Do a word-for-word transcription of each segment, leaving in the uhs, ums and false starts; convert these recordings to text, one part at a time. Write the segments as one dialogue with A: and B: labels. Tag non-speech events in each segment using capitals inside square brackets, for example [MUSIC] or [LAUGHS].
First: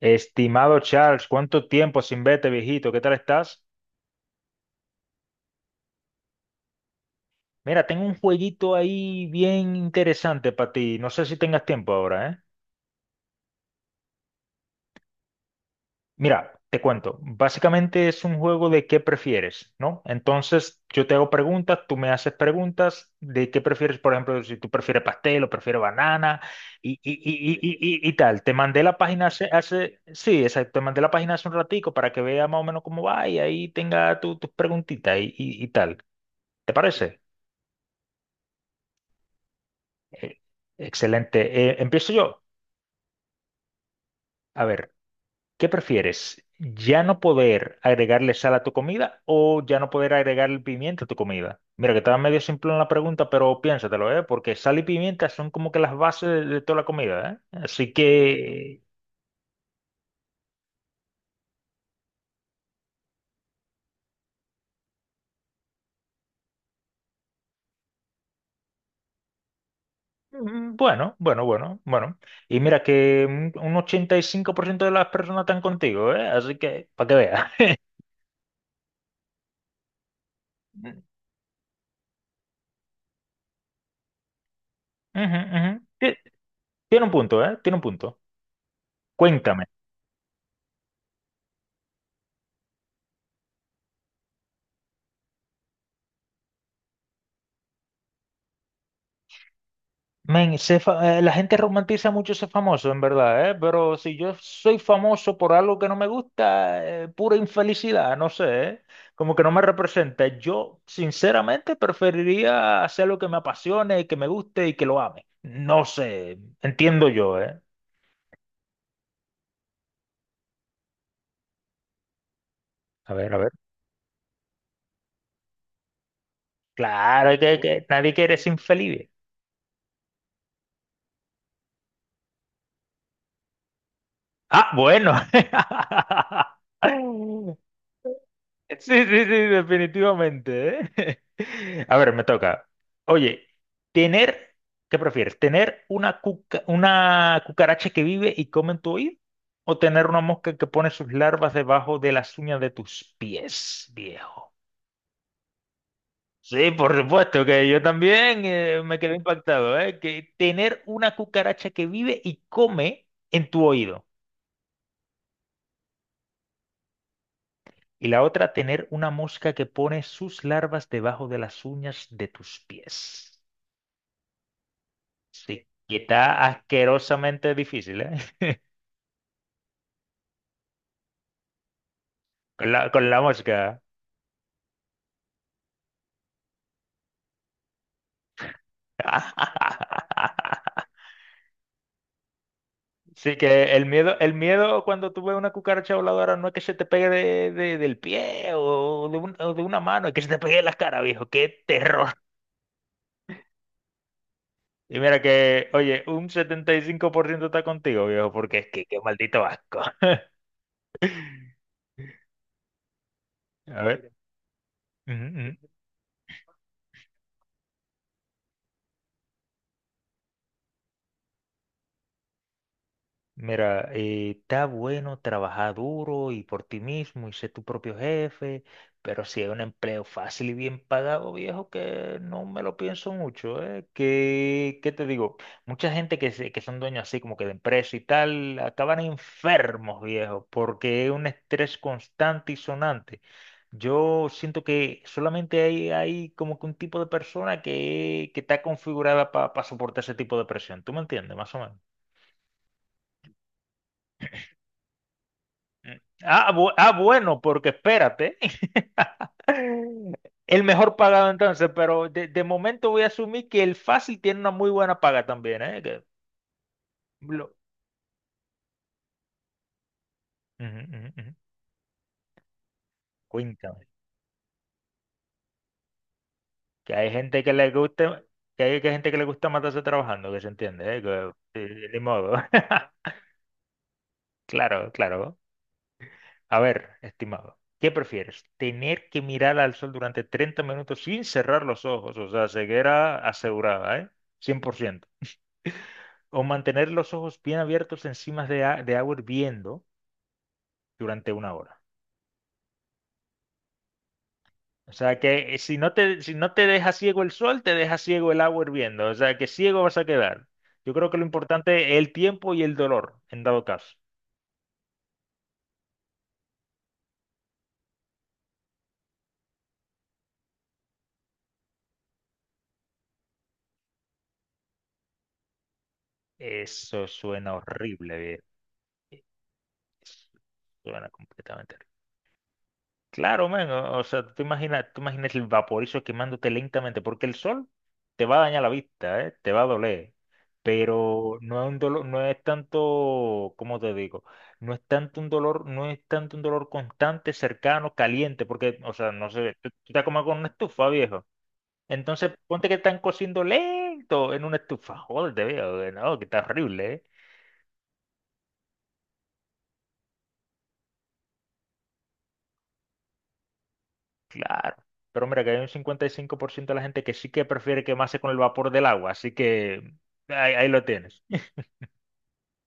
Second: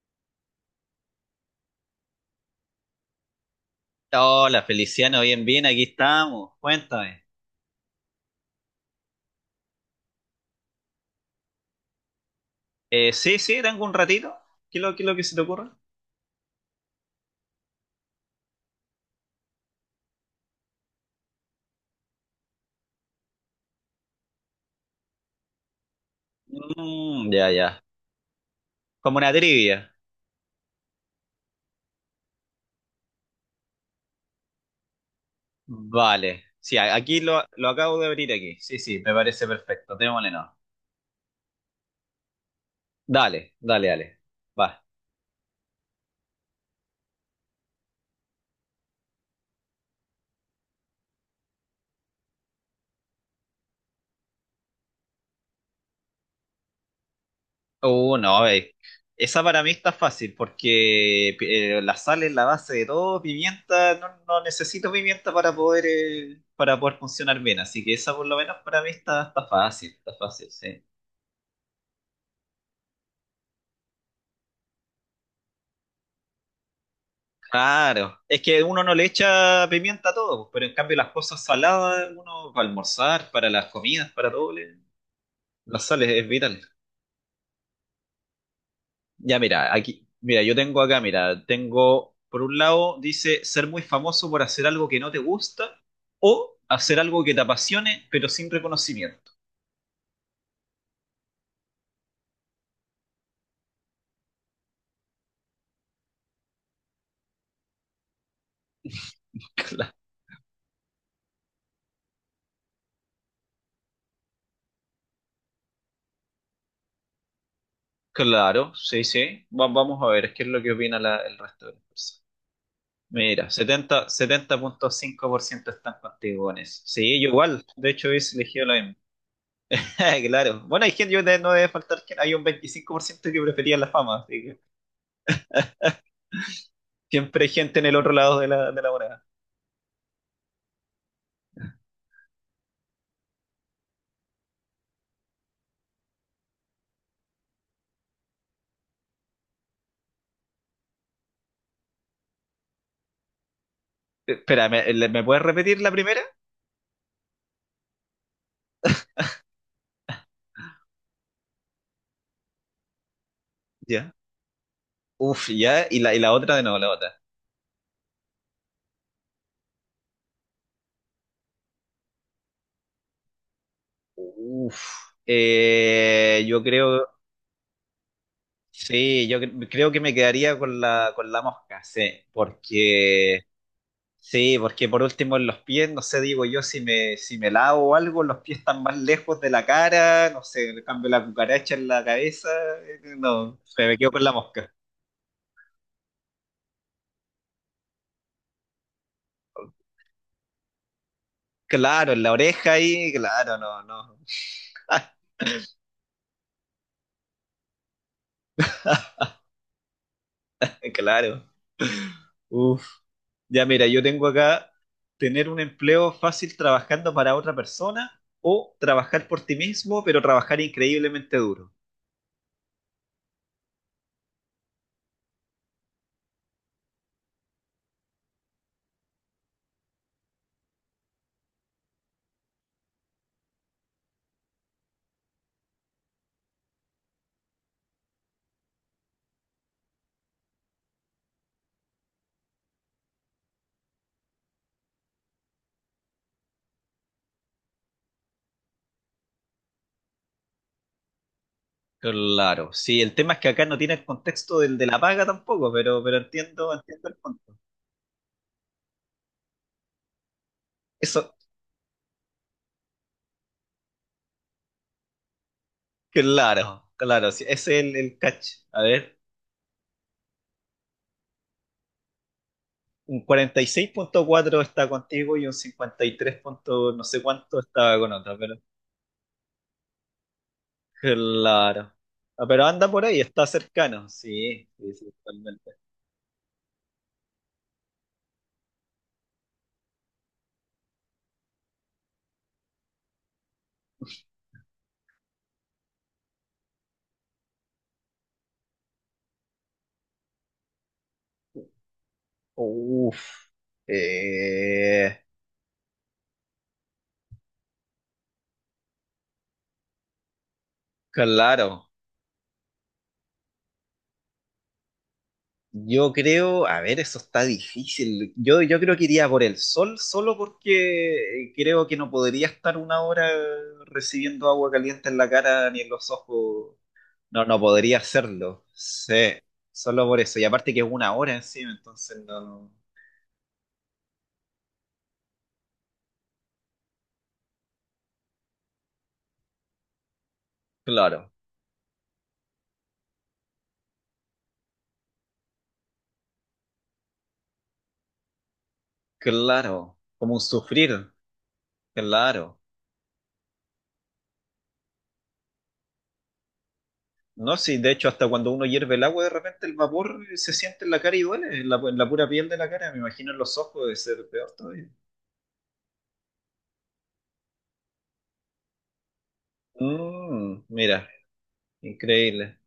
A: Estimado Charles, ¿cuánto tiempo sin verte, viejito? ¿Qué tal estás?
B: Hola, Feliciano, bien, bien, aquí estamos. Cuéntame.
A: Mira, tengo un jueguito ahí bien interesante para ti. No sé si tengas tiempo ahora, ¿eh?
B: Eh, sí, sí, tengo un ratito. ¿Qué es lo, qué es lo que se te ocurre?
A: Mira, te cuento. Básicamente es un juego de qué prefieres, ¿no? Entonces yo te hago preguntas, tú me haces preguntas de qué prefieres, por ejemplo, si tú prefieres pastel o prefieres banana y, y,
B: Mm, ya,
A: y,
B: ya.
A: y, y, y- y tal. Te mandé la
B: Como
A: página
B: una
A: hace,
B: trivia.
A: hace, sí, exacto, te mandé la página hace un ratico para que veas más o menos cómo va y ahí tenga tu- tus preguntitas y, y, y tal.
B: Vale.
A: ¿Te
B: Sí, a- aquí
A: parece?
B: lo, lo acabo de abrir aquí. Sí, sí, me parece perfecto. Démosle
A: Eh,
B: no.
A: Excelente. Eh, empiezo yo.
B: Dale, dale, dale.
A: A
B: Va.
A: ver, ¿qué prefieres? ¿Ya no poder agregarle sal a tu comida o ya no poder agregarle pimienta a tu comida? Mira, que estaba medio simple en la pregunta, pero piénsatelo, ¿eh? Porque sal y pimienta son como que las bases de, de toda la comida, ¿eh? Así
B: Uh, no, eh.
A: que,
B: Esa para mí está fácil porque eh, la sal es la base de todo. Pimienta, no, no necesito pimienta para poder, eh, para poder funcionar bien. Así que esa por lo menos para mí está, está fácil, está fácil,
A: mm,
B: sí.
A: bueno, bueno, bueno, bueno. Y mira que un un ochenta y cinco por ciento de las personas están contigo, ¿eh? Así que, para que veas. [LAUGHS]
B: Claro, es que uno no le echa pimienta a todo, pero en cambio las cosas saladas, uno para almorzar, para las comidas, para todo, le-
A: Ujú, ujú.
B: las sales
A: Ti-
B: es vital.
A: Tiene un punto, ¿eh? Tiene un punto.
B: Ya
A: Cuéntame.
B: mira, aquí, mira, yo tengo acá, mira, tengo, por un lado dice ser muy famoso por hacer algo que no te gusta o hacer algo que te apasione pero sin reconocimiento.
A: Men, sé fa- eh, la gente romantiza mucho ser famoso, en verdad, ¿eh? Pero si yo soy famoso por algo que no me gusta, eh, pura infelicidad, no sé, ¿eh? Como que no
B: [LAUGHS]
A: me
B: Cla-
A: representa. Yo, sinceramente, preferiría hacer lo que me apasione, que me guste y que lo ame. No sé, entiendo yo, ¿eh?
B: Claro, sí, sí, Va- vamos a ver qué es lo que opina la- el resto de las personas.
A: A ver, a
B: Mira,
A: ver.
B: setenta, setenta punto cinco por ciento están contigo en eso. Sí, yo
A: Claro, que,
B: igual.
A: que
B: De hecho,
A: nadie quiere
B: hubiese
A: ser
B: elegido lo mismo.
A: infeliz.
B: [LAUGHS] Claro. Bueno, hay gente, yo de- no debe faltar que hay un veinticinco por ciento que prefería la fama. Así que
A: Ah, bueno.
B: siempre hay
A: [LAUGHS]
B: gente en el otro lado de la,
A: [LAUGHS]
B: de la
A: Sí, sí, sí,
B: moneda.
A: definitivamente, ¿eh? [LAUGHS] A ver, me toca. Oye, tener, ¿qué prefieres? ¿Tener una cuca- una cucaracha que vive y come en tu oído? ¿O tener una mosca que pone sus larvas debajo de las uñas de tus pies,
B: Eh,
A: viejo?
B: Espera, ¿me, le- me puedes repetir la primera?
A: Sí, por supuesto que yo también eh, me quedé impactado, ¿eh? Que tener una cucaracha que vive y come en tu oído.
B: Ya. Uf, ya. Y la, y la otra de nuevo, la otra.
A: Y la otra, tener una mosca que pone sus larvas debajo de las uñas de tus pies.
B: Uf.
A: Sí, que está
B: Eh, yo creo.
A: asquerosamente difícil, ¿eh? [LAUGHS]
B: Sí, yo cre- creo que me quedaría con la, con la mosca, sí.
A: Con la, con la
B: Porque.
A: mosca.
B: Sí, porque por último en los pies, no sé, digo yo, si me, si me lavo o algo, los pies están más lejos de la cara, no sé, le
A: [LAUGHS]
B: cambio la cucaracha en la cabeza, eh,
A: Sí,
B: no,
A: que el
B: se me quedo
A: miedo,
B: con la
A: el
B: mosca.
A: miedo cuando tú ves una cucaracha voladora no es que se te pegue de, de- del pie o de, un- o de una mano, es que se te pegue en las caras, viejo. ¡Qué terror!
B: Claro, en la oreja ahí, claro, no, no,
A: Y mira
B: [LAUGHS]
A: que, oye, un setenta y cinco por ciento está contigo, viejo, porque es que qué maldito asco. [LAUGHS]
B: claro. Uf, ya
A: A
B: mira, yo
A: ver.
B: tengo acá tener
A: Ujú.
B: un empleo fácil trabajando para otra persona o trabajar por ti mismo, pero trabajar increíblemente duro.
A: Mira, eh, está bueno trabajar duro y por ti mismo y ser tu propio jefe, pero si hay un empleo fácil y bien pagado, viejo, que no me lo pienso mucho, ¿eh? ¿Qué, ¿qué te digo? Mucha gente que, se- que son dueños así como que de empresa y tal, acaban enfermos, viejo, porque es un estrés constante y sonante. Yo siento que solamente hay, hay como que un tipo de persona que, que está configurada para soportar ese tipo de presión. ¿Tú me entiendes? Más o menos.
B: Claro, sí, el tema es que acá no tiene el contexto del de la paga tampoco, pero, pero
A: Ah, bu-
B: entiendo,
A: ah,
B: entiendo el
A: bueno,
B: contexto.
A: porque espérate, [LAUGHS] el mejor pagado
B: Eso,
A: entonces, pero de, de momento voy a asumir que el fácil tiene una muy buena paga también, ¿eh? Que
B: claro, claro, sí,
A: lo-
B: ese es el, el catch. A ver,
A: Ujú, ujú, ujú.
B: un cuarenta y
A: Cuéntame,
B: seis punto cuatro está contigo y un cincuenta y tres punto
A: que
B: no
A: hay
B: sé
A: gente que
B: cuánto
A: le
B: estaba con
A: gusta,
B: otra, pero
A: que hay que gente que le gusta matarse trabajando, que se entiende, ¿eh? Que, eh,
B: claro.
A: ni modo.
B: Ah, pero anda por
A: [LAUGHS]
B: ahí, está cercano, sí,
A: Claro,
B: sí, sí,
A: claro.
B: totalmente.
A: A ver, estimado, ¿qué prefieres? ¿Tener que mirar al sol durante treinta minutos sin cerrar los ojos? O sea, ceguera asegurada, ¿eh? Cien por ciento. O mantener los ojos bien abiertos encima de, a- de agua hirviendo durante una hora.
B: Uf,
A: O sea
B: eh,
A: que eh, si no te, si no te deja ciego el sol, te deja ciego el agua hirviendo. O sea que ciego vas a quedar. Yo creo que lo
B: claro.
A: importante es el tiempo y el dolor, en dado caso.
B: Yo creo, a ver, eso está difícil. Yo, yo creo que iría por el sol solo porque creo que no podría estar una hora recibiendo agua caliente en la cara ni en los ojos.
A: Eso
B: No,
A: suena
B: no podría
A: horrible, viejo.
B: hacerlo. Sí, solo por eso. Y aparte que es
A: Suena
B: una hora encima,
A: completamente horrible.
B: entonces no.
A: Claro, man, o o sea, tú imaginas, tú imaginas el vaporizo quemándote lentamente, porque el sol te va a dañar la vista, ¿eh? Te va a doler,
B: Claro,
A: pero no es un dolor, no es tanto, ¿cómo te digo? No es tanto un dolor, no es tanto un dolor constante, cercano, caliente, porque, o sea, no sé, tú, tú
B: claro.
A: te comes
B: Como
A: con
B: un
A: una estufa,
B: sufrir,
A: viejo. Entonces,
B: claro.
A: ponte que están cociendo lento en una estufa, joder, te veo, no, que está horrible, ¿eh?
B: No, sí, de hecho, hasta cuando uno hierve el agua, de repente el vapor se siente en la cara y duele, en la, en la pura piel de la cara. Me imagino en los ojos de ser peor
A: Claro.
B: todavía.
A: Pero mira que hay un cincuenta y cinco por ciento de la gente que sí que prefiere quemarse con el vapor del agua, así que ahí,
B: Mm,
A: ahí lo
B: mira,
A: tienes.
B: increíble.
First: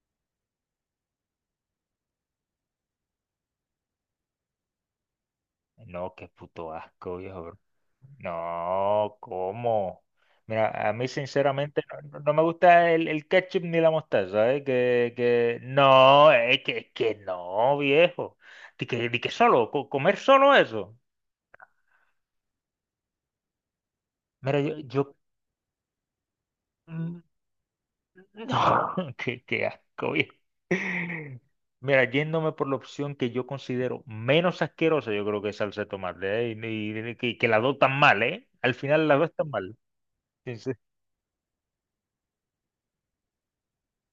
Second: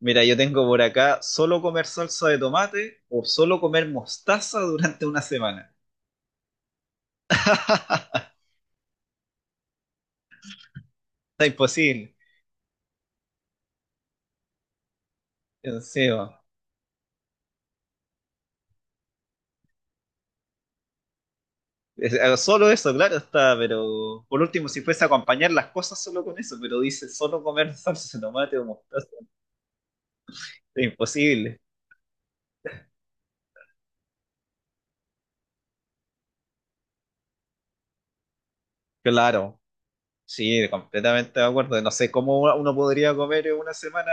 B: Mira, yo tengo por acá solo comer salsa de tomate o solo comer mostaza durante una semana.
A: No, qué puto asco,
B: [LAUGHS]
A: viejo, bro.
B: Está
A: No, ¿cómo? Mira, a mí sinceramente
B: imposible.
A: no, no- no me gusta el, el ketchup ni la mostaza, ¿eh? Que, que no,
B: Encima.
A: es que, es que no, viejo. Di que, di que solo, co- comer solo eso.
B: Es- eh, Solo eso, claro, está, pero por
A: Mira,
B: último,
A: yo,
B: si fuese a
A: yo,
B: acompañar las cosas solo con eso, pero dice
A: mm,
B: solo comer [LAUGHS] salsa de tomate o
A: no,
B: mostaza,
A: [LAUGHS] qué, qué asco, viejo.
B: es imposible.
A: Mira, yéndome por la opción que yo considero menos asquerosa, yo creo que es salsa de tomate, ¿eh? Y, y- y que, que las dos tan mal, ¿eh? Al final las dos están
B: Claro,
A: mal.
B: sí,
A: Entonces,
B: completamente de acuerdo. No sé cómo uno podría comer en una semana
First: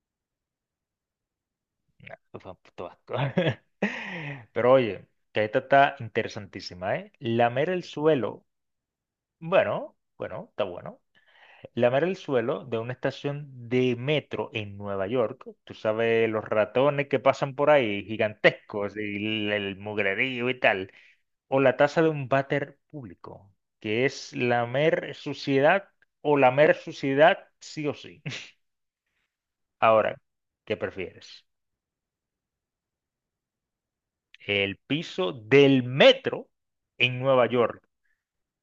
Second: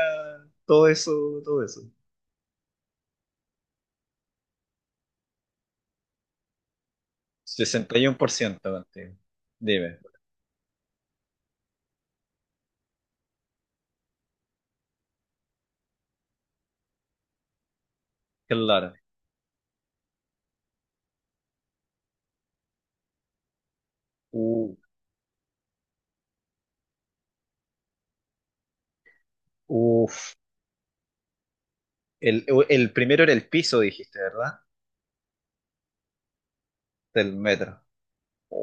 B: todo eso, todo eso.
A: nah, pues, fue un puto asco. [LAUGHS] Pero oye, que esta está interesantísima, ¿eh? Lamer el
B: sesenta y uno por
A: suelo,
B: ciento contigo.
A: bueno,
B: Dime,
A: bueno, está bueno. Lamer el suelo de una estación de metro en Nueva York. Tú sabes, los ratones que pasan por ahí,
B: claro.
A: gigantescos, y el, el mugrerío y tal. O la taza de un váter público, que es
B: U-
A: lamer suciedad o lamer suciedad sí o sí. [LAUGHS] Ahora,
B: Uf,
A: ¿qué prefieres?
B: el, el primero era el piso, dijiste, ¿verdad?
A: ¿El piso del metro en
B: Del
A: Nueva York?
B: metro.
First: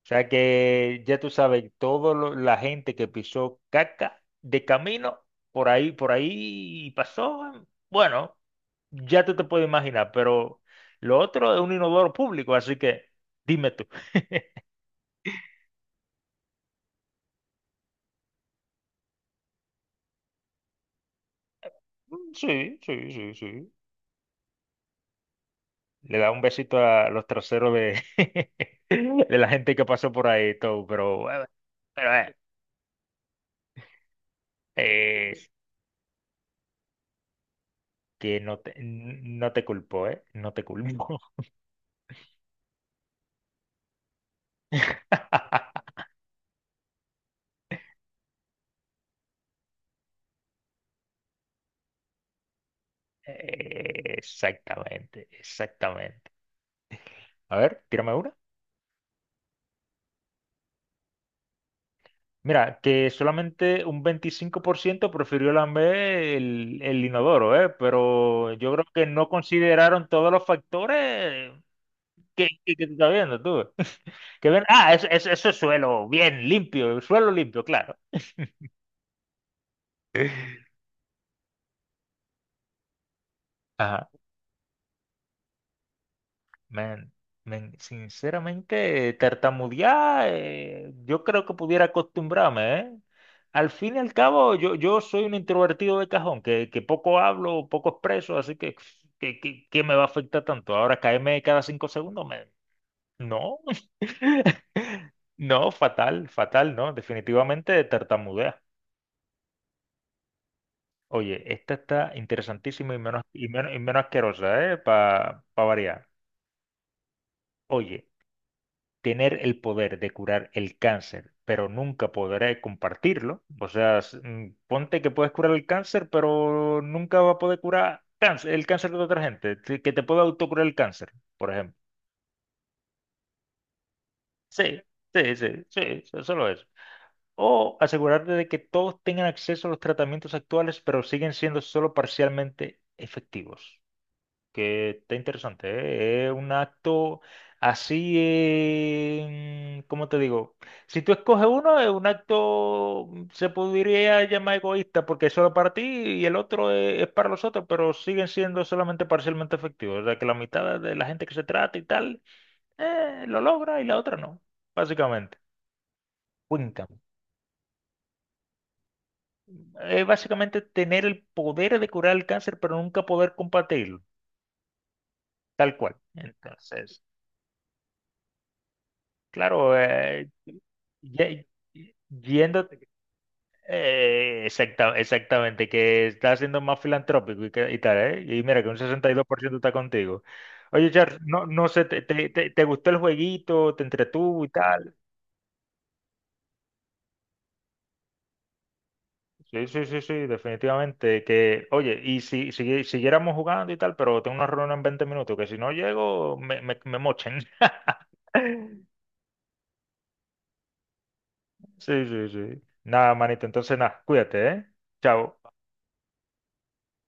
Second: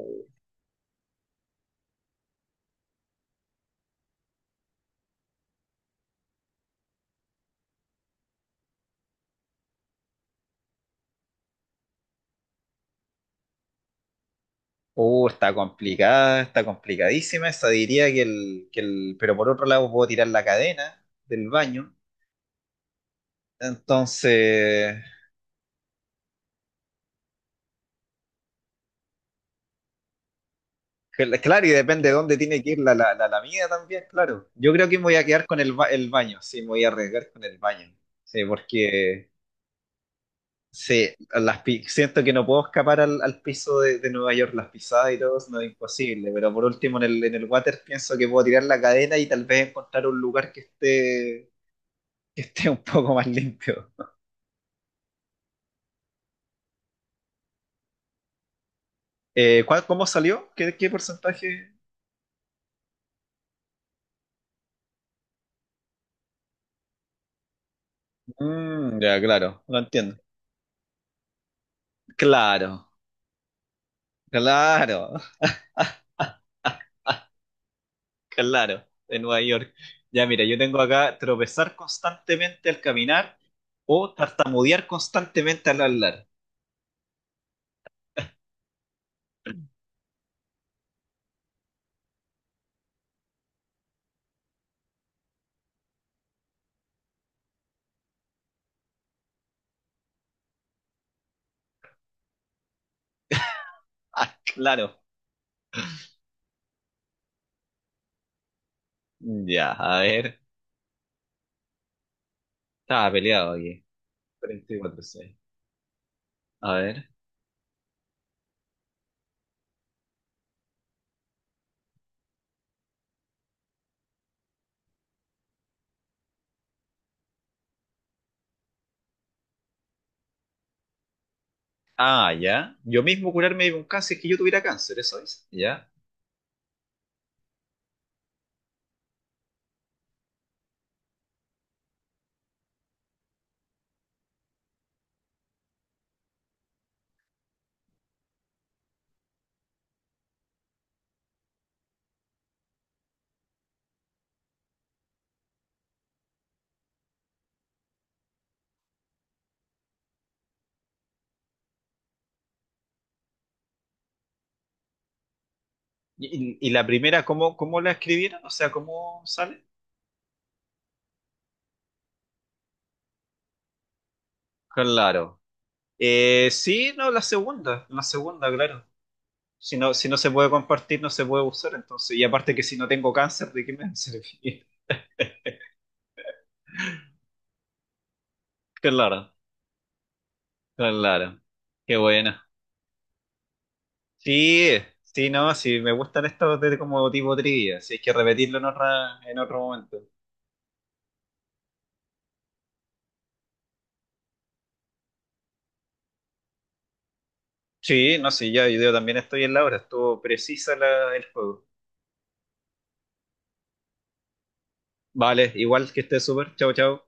A: O sea que ya tú sabes, toda la gente que pisó caca de camino, por ahí, por ahí pasó, bueno, ya tú te puedes imaginar, pero lo otro es un inodoro público, así que dime tú.
B: Uh, está complicada, está complicadísima esa. Diría que el, que el. Pero por otro lado, puedo tirar la cadena del baño.
A: Mm, sí, sí, sí, sí.
B: Entonces.
A: Le da un besito a los traseros de, [LAUGHS] de la gente que pasó por ahí, todo, pero,
B: cl-
A: bueno,
B: Claro, y depende
A: pero
B: de
A: eh,
B: dónde tiene que ir la, la, la, la mía también, claro. Yo creo que me voy a
A: eh,
B: quedar con el, ba- el baño. Sí, me voy a arriesgar con el baño.
A: que
B: Sí,
A: no te,
B: porque.
A: no te culpo, ¿eh? No te
B: Sí,
A: culpo.
B: las, pi- siento que no puedo escapar al, al piso de, de Nueva York, las pisadas y todo, no es
A: [LAUGHS]
B: imposible. Pero por último, en el, en el water pienso que puedo tirar la cadena y tal vez encontrar un lugar que esté, que esté un poco más limpio.
A: Eh, Exactamente, exactamente. A ver, tírame una.
B: Eh, ¿cuál- ¿cómo salió? ¿Qué, qué porcentaje?
A: Mira, que solamente un veinticinco por ciento prefirió lamber el, el inodoro, ¿eh? Pero yo creo
B: Mm,
A: que
B: ya,
A: no
B: claro, lo
A: consideraron
B: entiendo.
A: todos los factores que, que, que
B: Claro,
A: tú estás viendo tú. [LAUGHS] Que ven, ah, eso,
B: claro,
A: eso, eso
B: [LAUGHS]
A: es suelo, bien, limpio, suelo limpio, claro.
B: claro, de Nueva York. Ya, mira, yo tengo
A: [LAUGHS]
B: acá tropezar constantemente al caminar
A: Ajá.
B: o tartamudear constantemente al hablar.
A: Man, man, sinceramente, tartamudear, eh, yo creo que pudiera acostumbrarme, ¿eh? Al fin y al cabo, yo, yo soy un introvertido de cajón, que, que poco hablo, poco expreso, así que, ¿qué, qué- ¿qué me va a afectar tanto? Ahora caerme cada cinco segundos, man. No,
B: Ah, claro.
A: [LAUGHS] no, fatal, fatal, no, definitivamente tartamudea.
B: Ya, a ver.
A: Oye, esta está interesantísima y
B: Estaba
A: menos, y
B: peleado
A: menos, y
B: aquí.
A: menos asquerosa,
B: Treinta
A: ¿eh?
B: y cuatro seis.
A: Para variar.
B: A ver.
A: Oye, tener el poder de curar el cáncer, pero nunca podré compartirlo. O sea, s- mm, ponte que puedes curar el cáncer, pero nunca va a poder curar cáncer, el cáncer de otra gente, te- que te pueda autocurar el cáncer, por ejemplo.
B: Ah, ya. Yo mismo curarme de un cáncer es que yo tuviera
A: Sí,
B: cáncer, eso
A: sí,
B: es.
A: sí,
B: Ya.
A: sí, so- solo eso. O asegurarte de que todos tengan acceso a los tratamientos actuales, pero siguen siendo solo parcialmente efectivos. Que está interesante, ¿eh? Es un acto así, eh, ¿cómo te digo? Si tú escoges uno, es un acto, mm, se podría llamar egoísta porque es solo para ti y el otro es, es para los otros, pero siguen siendo solamente parcialmente efectivos. O sea, que la mitad de la gente que se trata y tal, eh, lo logra y la otra no, básicamente.
B: ¿Y, y- y la
A: Cuéntame.
B: primera, ¿cómo, cómo la escribieron? O sea, ¿cómo sale?
A: Es básicamente tener el poder de curar el cáncer, pero nunca poder combatirlo,
B: Claro.
A: tal cual.
B: Eh, sí,
A: Entonces,
B: no, la segunda, la segunda, claro. Si
A: claro,
B: no, si no
A: eh,
B: se puede compartir, no se puede
A: ye-
B: usar, entonces. Y aparte que
A: yendo
B: si no tengo cáncer, ¿de qué me va a
A: eh,
B: servir?
A: exacta- exactamente, que estás siendo más filantrópico y, que- y tal, ¿eh? Y mira que un
B: [LAUGHS]
A: sesenta y dos
B: Claro,
A: por ciento está contigo. Oye, Charles,
B: claro.
A: no, no sé,
B: Qué
A: te, te-
B: buena.
A: te- ¿te gustó el jueguito? ¿Te entretuvo y
B: Sí,
A: tal?
B: sí, no, sí, me gustan estos de como tipo trivia, si hay que repetirlo en otra, en otro
A: Sí, sí, sí,
B: momento.
A: sí, definitivamente. Que, oye, y si, si siguiéramos jugando y tal, pero tengo una reunión en veinte minutos, que si no llego, me, me, me mochen.
B: Sí,
A: [LAUGHS]
B: no, sí, ya, yo también estoy en la hora, estuvo precisa la, el juego.
A: Sí, sí, sí. Nada, manito, entonces nada, cuídate, ¿eh? Chao.
B: Vale, igual que esté súper, chao, chao.